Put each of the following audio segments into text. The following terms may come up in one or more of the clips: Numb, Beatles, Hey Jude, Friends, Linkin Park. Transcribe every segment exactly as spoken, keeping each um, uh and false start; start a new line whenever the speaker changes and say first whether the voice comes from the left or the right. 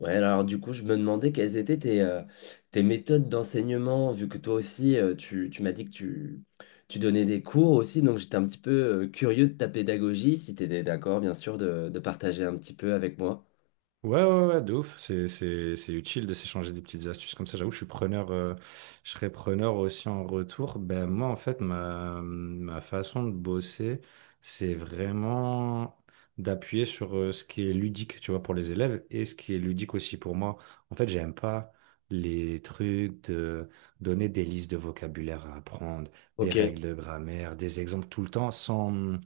left: Ouais, alors du coup, je me demandais quelles étaient tes, euh, tes méthodes d'enseignement, vu que toi aussi, euh, tu, tu m'as dit que tu, tu donnais des cours aussi, donc j'étais un petit peu euh, curieux de ta pédagogie, si tu étais d'accord, bien sûr, de, de partager un petit peu avec moi.
right: Ouais, ouais, ouais, de ouf. C'est, c'est, c'est utile de s'échanger des petites astuces comme ça. J'avoue, je suis preneur, euh, je serais preneur aussi en retour. Ben, moi, en fait, ma, ma façon de bosser, c'est vraiment d'appuyer sur euh, ce qui est ludique, tu vois, pour les élèves et ce qui est ludique aussi pour moi. En fait, j'aime pas les trucs de donner des listes de vocabulaire à apprendre, des
left: Ok,
right: règles de grammaire, des exemples tout le temps sans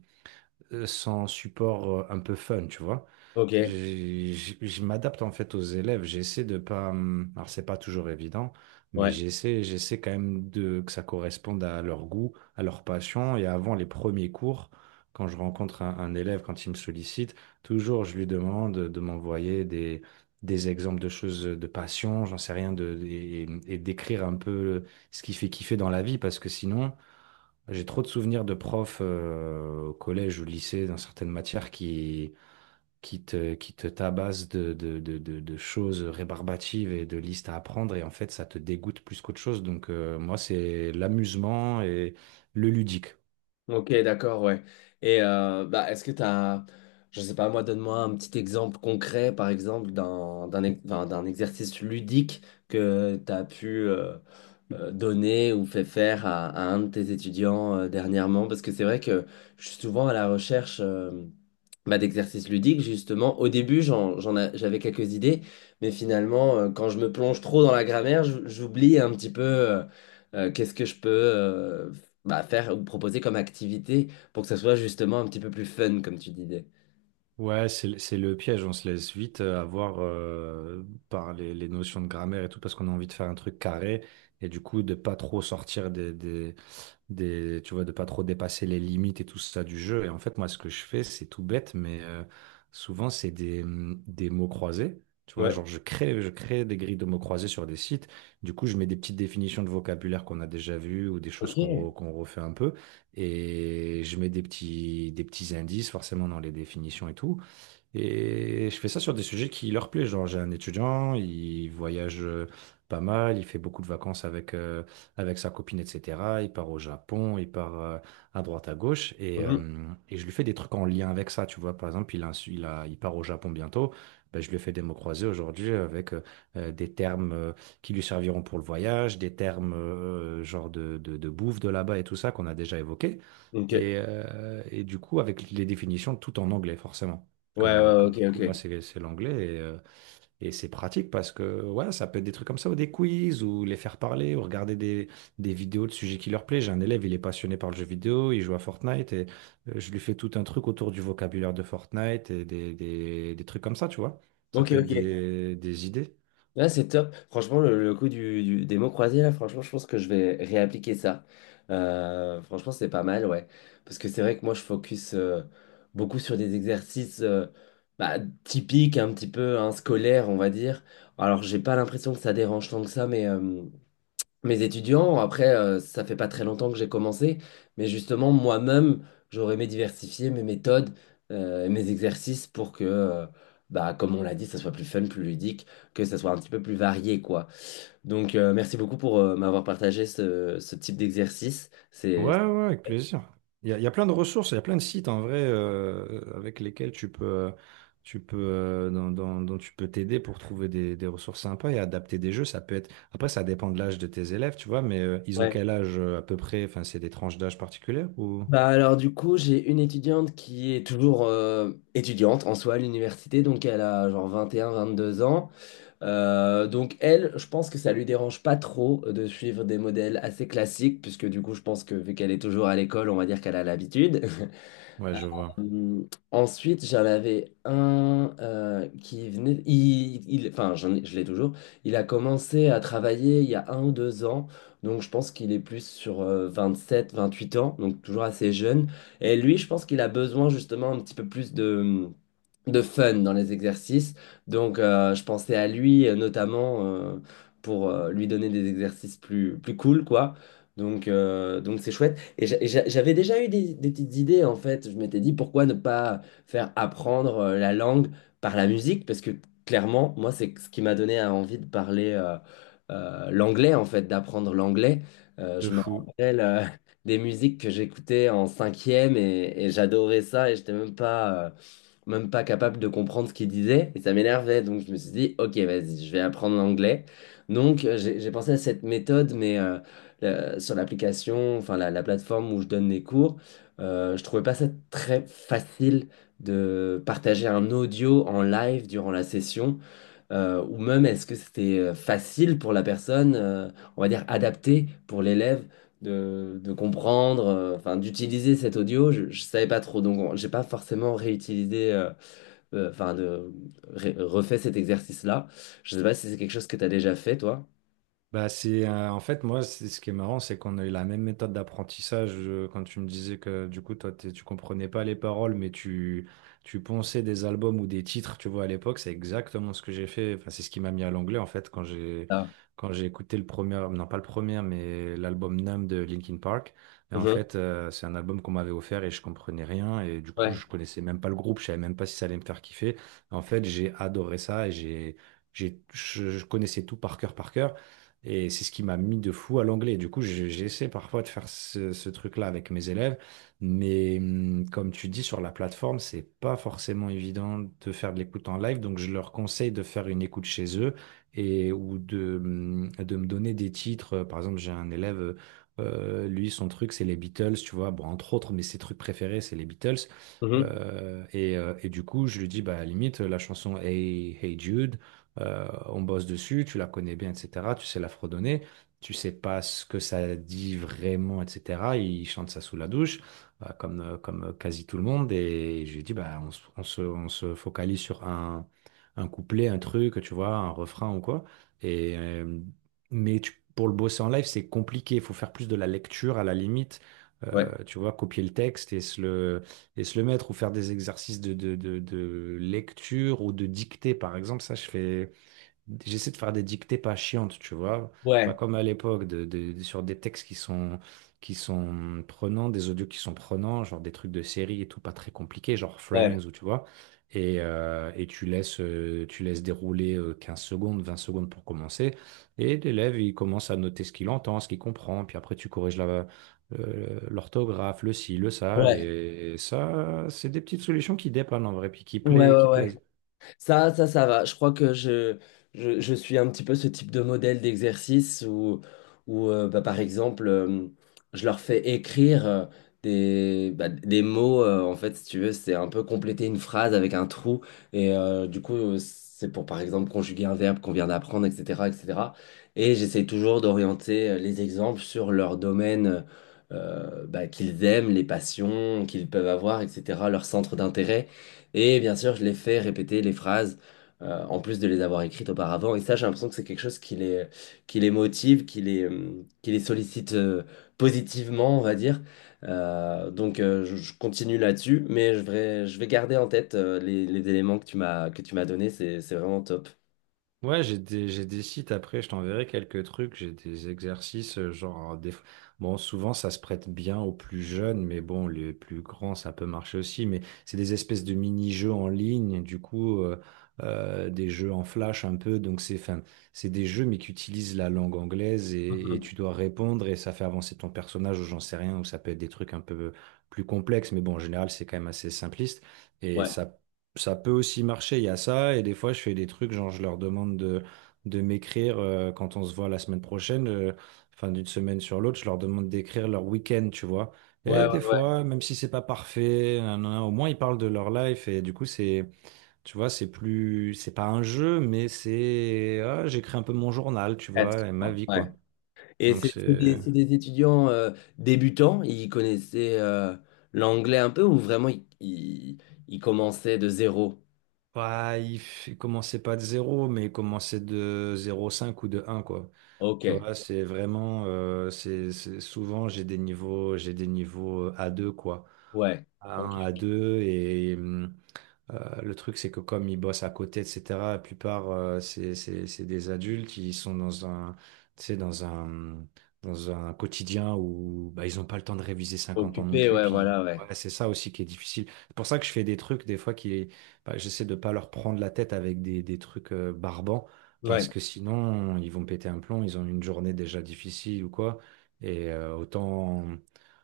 right: euh, sans support euh, un peu fun, tu vois.
left: ok,
right: J'ai- j'ai- Je m'adapte en fait aux élèves, j'essaie de pas. hum, Alors c'est pas toujours évident, mais
left: ouais.
right: j'essaie, j'essaie quand même de, que ça corresponde à leur goût, à leur passion. Et avant les premiers cours, quand je rencontre un, un élève, quand il me sollicite, toujours je lui demande de m'envoyer des, des exemples de choses de passion, j'en sais rien, de, et, et d'écrire un peu ce qui fait kiffer dans la vie, parce que sinon. J'ai trop de souvenirs de profs euh, au collège, au lycée, dans certaines matières qui, qui te, qui te tabassent de, de, de, de, de choses rébarbatives et de listes à apprendre. Et en fait, ça te dégoûte plus qu'autre chose. Donc, euh, moi, c'est l'amusement et le ludique.
left: Ok, d'accord, ouais. Et euh, bah, est-ce que tu as, je sais pas, moi, donne-moi un petit exemple concret, par exemple, d'un d'un ex- enfin, d'un exercice ludique que tu as pu euh, euh, donner ou fait faire à, à un de tes étudiants euh, dernièrement, parce que c'est vrai que je suis souvent à la recherche euh, bah, d'exercices ludiques, justement. Au début, j'en, j'en a- j'avais quelques idées, mais finalement, euh, quand je me plonge trop dans la grammaire, j- j'oublie un petit peu euh, euh, qu'est-ce que je peux euh, bah, faire ou proposer comme activité pour que ça soit justement un petit peu plus fun, comme tu disais.
right: Ouais, c'est, le c'est le piège, on se laisse vite euh, avoir euh, par les, les notions de grammaire et tout, parce qu'on a envie de faire un truc carré, et du coup de pas trop sortir des, des, des- tu vois, de pas trop dépasser les limites et tout ça du jeu. Et en fait, moi, ce que je fais, c'est tout bête, mais euh, souvent, c'est des, hum, des mots croisés. Tu vois,
left: Ouais,
right: genre, je crée, je crée des grilles de mots croisés sur des sites. Du coup, je mets des petites définitions de vocabulaire qu'on a déjà vues ou des choses qu'on
left: ok.
right: re- qu'on refait un peu. Et je mets des petits, des petits indices, forcément, dans les définitions et tout. Et je fais ça sur des sujets qui leur plaisent. Genre, j'ai un étudiant, il voyage euh, pas mal, il fait beaucoup de vacances avec, euh, avec sa copine, et cetera. Il part au Japon, il part euh, à droite, à gauche. Et,
left: Mhm.
right: euh, et je lui fais des trucs en lien avec ça. Tu vois, par exemple, il a, un su- il a- il part au Japon bientôt. Ben, je lui fais des mots croisés aujourd'hui avec euh, euh, des termes euh, qui lui serviront pour le voyage, des termes euh, genre de, de, de bouffe de là-bas et tout ça qu'on a déjà évoqué.
left: Ok. Ouais,
right: Et, euh, et du coup, avec les définitions, tout en anglais, forcément.
left: ouais,
right: Comme, euh,
left: ouais,
right: comme
left: ok,
right: du coup, moi,
left: ok.
right: c'est c'est l'anglais et, euh, et c'est pratique parce que ouais, ça peut être des trucs comme ça ou des quiz ou les faire parler ou regarder des, des vidéos de sujets qui leur plaisent. J'ai un élève, il est passionné par le jeu vidéo, il joue à Fortnite et euh, je lui fais tout un truc autour du vocabulaire de Fortnite et des, des, des trucs comme ça, tu vois. Ça
left: Ok,
right: peut être
left: ok.
right: des, des idées.
left: Là, c'est top. Franchement, le, le coup du, du- des mots croisés, là, franchement, je pense que je vais réappliquer ça. Euh, franchement, c'est pas mal, ouais. Parce que c'est vrai que moi, je focus euh, beaucoup sur des exercices euh, bah, typiques, un petit peu hein, scolaires, on va dire. Alors, j'ai pas l'impression que ça dérange tant que ça, mais euh, mes étudiants. Après, euh, ça fait pas très longtemps que j'ai commencé, mais justement, moi-même, j'aurais aimé diversifier mes méthodes, euh, et mes exercices pour que, euh, bah, comme on l'a dit, ça soit plus fun, plus ludique, que ça soit un petit peu plus varié, quoi. Donc, euh, merci beaucoup pour euh, m'avoir partagé ce, ce type d'exercice.
right: Ouais,
left: C'est c'est-
right: ouais, ouais, avec plaisir. Il y a, il y a plein de ressources, il y a plein de sites en vrai euh, avec lesquels tu peux, euh, tu peux, euh, dans- dans- dont tu peux t'aider pour trouver des, des ressources sympas et adapter des jeux. Ça peut être. Après, ça dépend de l'âge de tes élèves, tu vois, mais euh, ils ont
left: ouais.
right: quel âge euh, à peu près? Enfin, c'est des tranches d'âge particulières ou?
left: Bah alors du coup, j'ai une étudiante qui est toujours euh, étudiante en soi à l'université, donc elle a genre vingt et un, vingt-deux ans. Euh, donc elle, je pense que ça lui dérange pas trop de suivre des modèles assez classiques, puisque du coup je pense que vu qu'elle est toujours à l'école, on va dire qu'elle a l'habitude.
right: Ouais, je vois.
left: Euh, Ensuite, j'en avais un euh, qui venait, il, il- enfin j'en ai- je l'ai toujours, il a commencé à travailler il y a un ou deux ans, donc je pense qu'il est plus sur euh, vingt-sept, vingt-huit ans, donc toujours assez jeune. Et lui, je pense qu'il a besoin justement un petit peu plus de de fun dans les exercices. Donc, euh, je pensais à lui euh, notamment euh, pour euh, lui donner des exercices plus, plus cool, quoi. Donc, euh, donc c'est chouette. Et j'a- et j'a- j'avais déjà eu des, des petites idées, en fait. Je m'étais dit, pourquoi ne pas faire apprendre euh, la langue par la musique? Parce que clairement, moi, c'est ce qui m'a donné euh, envie de parler euh, euh, l'anglais, en fait, d'apprendre l'anglais. Euh,
right: De
left: je me
right: fou.
left: rappelle euh, des musiques que j'écoutais en cinquième et, et j'adorais ça et j'étais même pas... euh, même pas capable de comprendre ce qu'il disait et ça m'énervait. Donc je me suis dit, ok, vas-y, je vais apprendre l'anglais. Donc euh, j'ai j'ai pensé à cette méthode, mais euh, la- sur l'application, enfin la, la plateforme où je donne les cours, euh, je trouvais pas ça très facile de partager un audio en live durant la session, euh, ou même est-ce que c'était euh, facile pour la personne, euh, on va dire adapté pour l'élève. De, de comprendre, euh, enfin d'utiliser cet audio, je, je savais pas trop, donc on- j'ai pas forcément réutilisé euh, euh, enfin, de, re- refais cet exercice-là. Je sais pas si c'est quelque chose que tu as déjà fait, toi.
right: Bah c'est euh, en fait moi c'est ce qui est marrant, c'est qu'on a eu la même méthode d'apprentissage euh, quand tu me disais que du coup toi t'es- tu comprenais pas les paroles mais tu tu ponçais des albums ou des titres tu vois à l'époque c'est exactement ce que j'ai fait, enfin c'est ce qui m'a mis à l'anglais en fait quand j'ai
left: Ah.
right: quand j'ai écouté le premier, non pas le premier mais l'album Numb de Linkin Park, et en
left: Mhm.
right: fait euh, c'est un album qu'on m'avait offert et je comprenais rien et du coup
left: Ouais.
right: je connaissais même pas le groupe, je savais même pas si ça allait me faire kiffer, en fait j'ai adoré ça et j'ai j'ai je je connaissais tout par cœur par cœur, et c'est ce qui m'a mis de fou à l'anglais. Du coup, j'ai- j'essaie parfois de faire ce, ce truc-là avec mes élèves, mais hum, comme tu dis, sur la plateforme, c'est pas forcément évident de faire de l'écoute en live. Donc, je leur conseille de faire une écoute chez eux, et ou de, hum, de me donner des titres. Par exemple, j'ai un élève, euh, lui, son truc, c'est les Beatles, tu vois. Bon, entre autres, mais ses trucs préférés, c'est les Beatles.
left: Mhm.
right: Euh, et, euh, et du coup, je lui dis, bah, à la limite, la chanson Hey, Hey Jude. Euh, on bosse dessus, tu la connais bien, et cetera. Tu sais la fredonner, tu sais pas ce que ça dit vraiment, et cetera. Il chante ça sous la douche, euh, comme, euh, comme quasi tout le monde. Et je lui dis, bah, on, se, on se- on se focalise sur un, un couplet, un truc, tu vois, un refrain ou quoi. Et, euh, mais tu- pour le bosser en live, c'est compliqué. Il faut faire plus de la lecture à la limite.
left: Ouais.
right: Euh, tu vois, copier le texte et se le, et se le mettre ou faire des exercices de, de, de, de lecture ou de dictée, par exemple. Ça, je fais j'essaie de faire des dictées pas chiantes, tu vois. Pas
left: Ouais.
right: comme à l'époque, de, de- de- sur des textes qui sont, qui sont prenants, des audios qui sont prenants, genre des trucs de série et tout, pas très compliqués, genre
left: Ouais.
right: Friends ou tu vois. Et, euh, et tu laisses, euh, tu laisses dérouler euh, quinze secondes, vingt secondes pour commencer. Et l'élève, il commence à noter ce qu'il entend, ce qu'il comprend. Puis après, tu corriges la, euh, l'orthographe, le ci, le ça.
left: Ouais.
right: Et ça, c'est des petites solutions qui dépannent en vrai, puis qui
left: Ouais.
right: plaît,
left: Ouais.
right: qui
left: Ouais.
right: plaisent.
left: Ça, ça, ça va. Je crois que je, je, je suis un petit peu ce type de modèle d'exercice où, où euh, bah, par exemple, euh, je leur fais écrire euh, des, bah, des mots. Euh, en fait, si tu veux, c'est un peu compléter une phrase avec un trou. Et euh, du coup, euh, c'est pour, par exemple, conjuguer un verbe qu'on vient d'apprendre, et cetera, et cetera. Et cetera. Et j'essaie toujours d'orienter euh, les exemples sur leur domaine euh, bah, qu'ils aiment, les passions qu'ils peuvent avoir, et cetera, leur centre d'intérêt. Et bien sûr, je les fais répéter les phrases, euh, en plus de les avoir écrites auparavant. Et ça, j'ai l'impression que c'est quelque chose qui les, qui les motive, qui les, euh, qui les sollicite euh, positivement, on va dire. Euh, donc, euh, je, je continue là-dessus, mais je vais, je vais garder en tête euh, les, les éléments que tu m'as, que tu m'as donnés. C'est, c'est vraiment top.
right: Ouais, j'ai des, j'ai des sites, après, je t'enverrai quelques trucs, j'ai des exercices, euh, genre, hein, des... fois- bon, souvent ça se prête bien aux plus jeunes, mais bon, les plus grands, ça peut marcher aussi, mais c'est des espèces de mini-jeux en ligne, du coup, euh, euh, des jeux en flash un peu, donc c'est, enfin, c'est des jeux, mais qui utilisent la langue anglaise, et, et
left: Mhm.
right: tu dois répondre et ça fait avancer ton personnage ou j'en sais rien, ou ça peut être des trucs un peu plus complexes, mais bon, en général, c'est quand même assez simpliste et
left: Ouais,
right: ça ça peut aussi marcher, il y a ça. Et des fois, je fais des trucs, genre, je leur demande de, de m'écrire euh, quand on se voit la semaine prochaine, euh, enfin, d'une semaine sur l'autre, je leur demande d'écrire leur week-end, tu vois. Et
left: ouais, ouais,
right: des
left: ouais.
right: fois, même si c'est pas parfait, nanana, au moins ils parlent de leur life. Et du coup, c'est, tu vois, c'est plus, c'est pas un jeu, mais c'est, ah, j'écris un peu mon journal, tu
left: Presque.
right: vois, et ma vie,
left: Ouais.
right: quoi.
left: Et
right: Donc,
left: c'est c'est
right: c'est.
left: des, c'est des étudiants euh, débutants, ils connaissaient euh, l'anglais un peu ou vraiment ils, ils, ils commençaient de zéro?
right: Ouais, il, f- il commençait pas de zéro, mais il commençait de zéro virgule cinq ou de un quoi.
left: Ok,
right: Tu vois, c'est vraiment, euh, c'est, c'est- souvent j'ai des niveaux, j'ai des niveaux euh, a deux quoi.
left: ouais. Ok.
right: A un, A deux, et, mm, euh, le truc, c'est que comme ils bossent à côté, et cetera, la plupart, euh, c'est c'est- c'est des adultes qui sont dans un, tu sais, dans un, dans un quotidien où bah, ils n'ont pas le temps de réviser cinquante ans non
left: Occupé,
right: plus.
left: ouais,
right: Puis
left: voilà, ouais.
right: ouais, c'est ça aussi qui est difficile. C'est pour ça que je fais des trucs, des fois, qui, bah, j'essaie de pas leur prendre la tête avec des, des trucs euh, barbants, parce
left: Ouais.
right: que sinon, ils vont péter un plomb, ils ont une journée déjà difficile ou quoi. Et euh, autant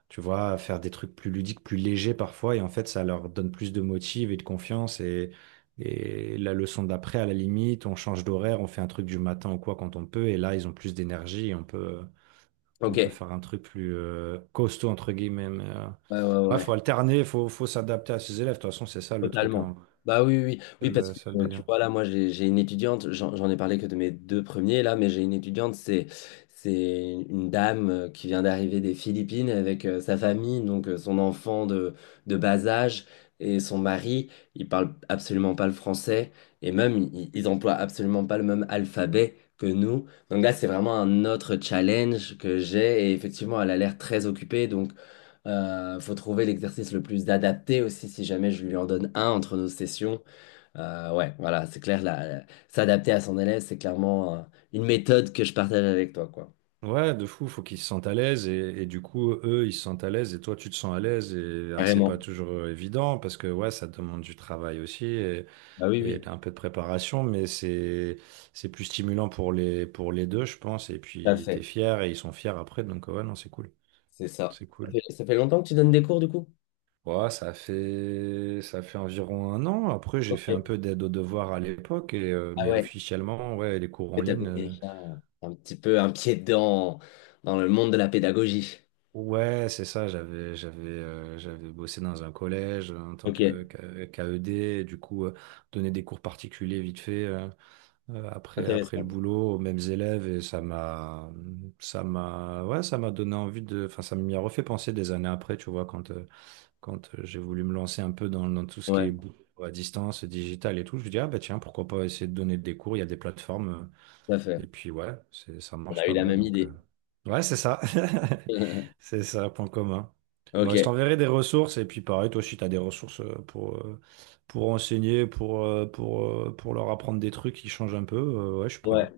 right: tu vois, faire des trucs plus ludiques, plus légers parfois, et en fait, ça leur donne plus de motive et de confiance, et, et la leçon d'après, à la limite, on change d'horaire, on fait un truc du matin ou quoi quand on peut, et là, ils ont plus d'énergie, et on peut,
left: Ok.
right: on peut
left: Ouais,
right: faire un truc plus euh, costaud, entre guillemets, mais... euh,
left: ouais,
right: Ouais,
left: ouais.
right: faut alterner, faut, faut s'adapter à ses élèves. De toute façon, c'est ça le truc,
left: Totalement.
right: hein.
left: Bah oui, oui, oui,
right: C'est
left: oui, parce que
right: Le, c'est le
left: euh, tu
right: délire.
left: vois, là, moi, j'ai j'ai une étudiante, j'en j'en ai parlé que de mes deux premiers, là, mais j'ai une étudiante, c'est c'est une dame euh, qui vient d'arriver des Philippines avec euh, sa famille, donc euh, son enfant de, de bas âge et son mari, ils parlent absolument pas le français et même, ils, ils emploient absolument pas le même alphabet que nous. Donc là, c'est vraiment un autre challenge que j'ai et effectivement, elle a l'air très occupée, donc. Euh, faut trouver l'exercice le plus adapté aussi si jamais je lui en donne un entre nos sessions. Euh, ouais, voilà, c'est clair, là, s'adapter à son élève, c'est clairement euh, une méthode que je partage avec toi, quoi.
right: Ouais, de fou, faut qu'ils se sentent à l'aise et, et du coup, eux, ils se sentent à l'aise et toi, tu te sens à l'aise. Et alors, c'est pas
left: Carrément.
right: toujours euh, évident parce que ouais, ça demande du travail aussi, et
left: Bah oui, oui,
right: un peu de préparation, mais c'est c'est plus stimulant pour les pour les deux, je pense. Et
left: tout à
right: puis t'es
left: fait.
right: fier et ils sont fiers après, donc ouais, non, c'est cool,
left: C'est ça.
right: c'est
left: Ça
right: cool.
left: fait ça fait longtemps que tu donnes des cours, du coup?
right: Ouais, ça fait ça fait environ un an. Après, j'ai
left: Ok.
right: fait un peu d'aide aux devoirs à l'époque, et euh,
left: Ah
right: mais
left: ouais,
right: officiellement, ouais, les cours en
left: tu avais
right: ligne. Euh,
left: déjà un petit peu un pied dedans dans le monde de la pédagogie.
right: ouais, c'est ça. J'avais j'avais euh, j'avais bossé dans un collège en tant
left: Ok,
right: que que- qu'A E D, et du coup, euh, donner des cours particuliers vite fait. Euh, euh, après, après le
left: intéressant.
right: boulot aux mêmes élèves, et ça m'a, ça m'a, ouais, ça m'a donné envie de, enfin, ça m'y a refait penser des années après, tu vois, quand, euh, quand euh, j'ai voulu me lancer un peu dans, dans tout ce qui est
left: Ouais,
right: boulot à distance, digital et tout, je me dis, ah bah tiens, pourquoi pas essayer de donner des cours, il y a des plateformes. Euh,
left: tout à fait.
right: et puis ouais, c'est, ça
left: On
right: marche
left: a eu
right: pas
left: la
right: mal.
left: même
right: Donc, euh,
left: idée.
right: ouais, c'est ça. C'est ça, point commun.
left: Ok.
right: Bon, je t'enverrai des ressources. Et puis pareil, toi aussi, tu as des ressources euh, pour, euh, pour enseigner, pour, euh, pour, euh, pour leur apprendre des trucs qui changent un peu. Euh, ouais, je suis
left: Ouais.
right: preneur.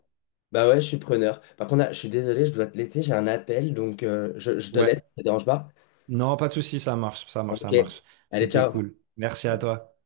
left: Bah ouais, je suis preneur. Par contre, là, je suis désolé, je dois te laisser, j'ai un appel, donc euh, je, je te laisse, ça
right: Ouais.
left: te dérange pas?
right: Non, pas de souci, ça marche, ça marche,
left: Ok.
right: ça marche.
left: Allez,
right: C'était
left: ciao.
right: cool. Merci à toi.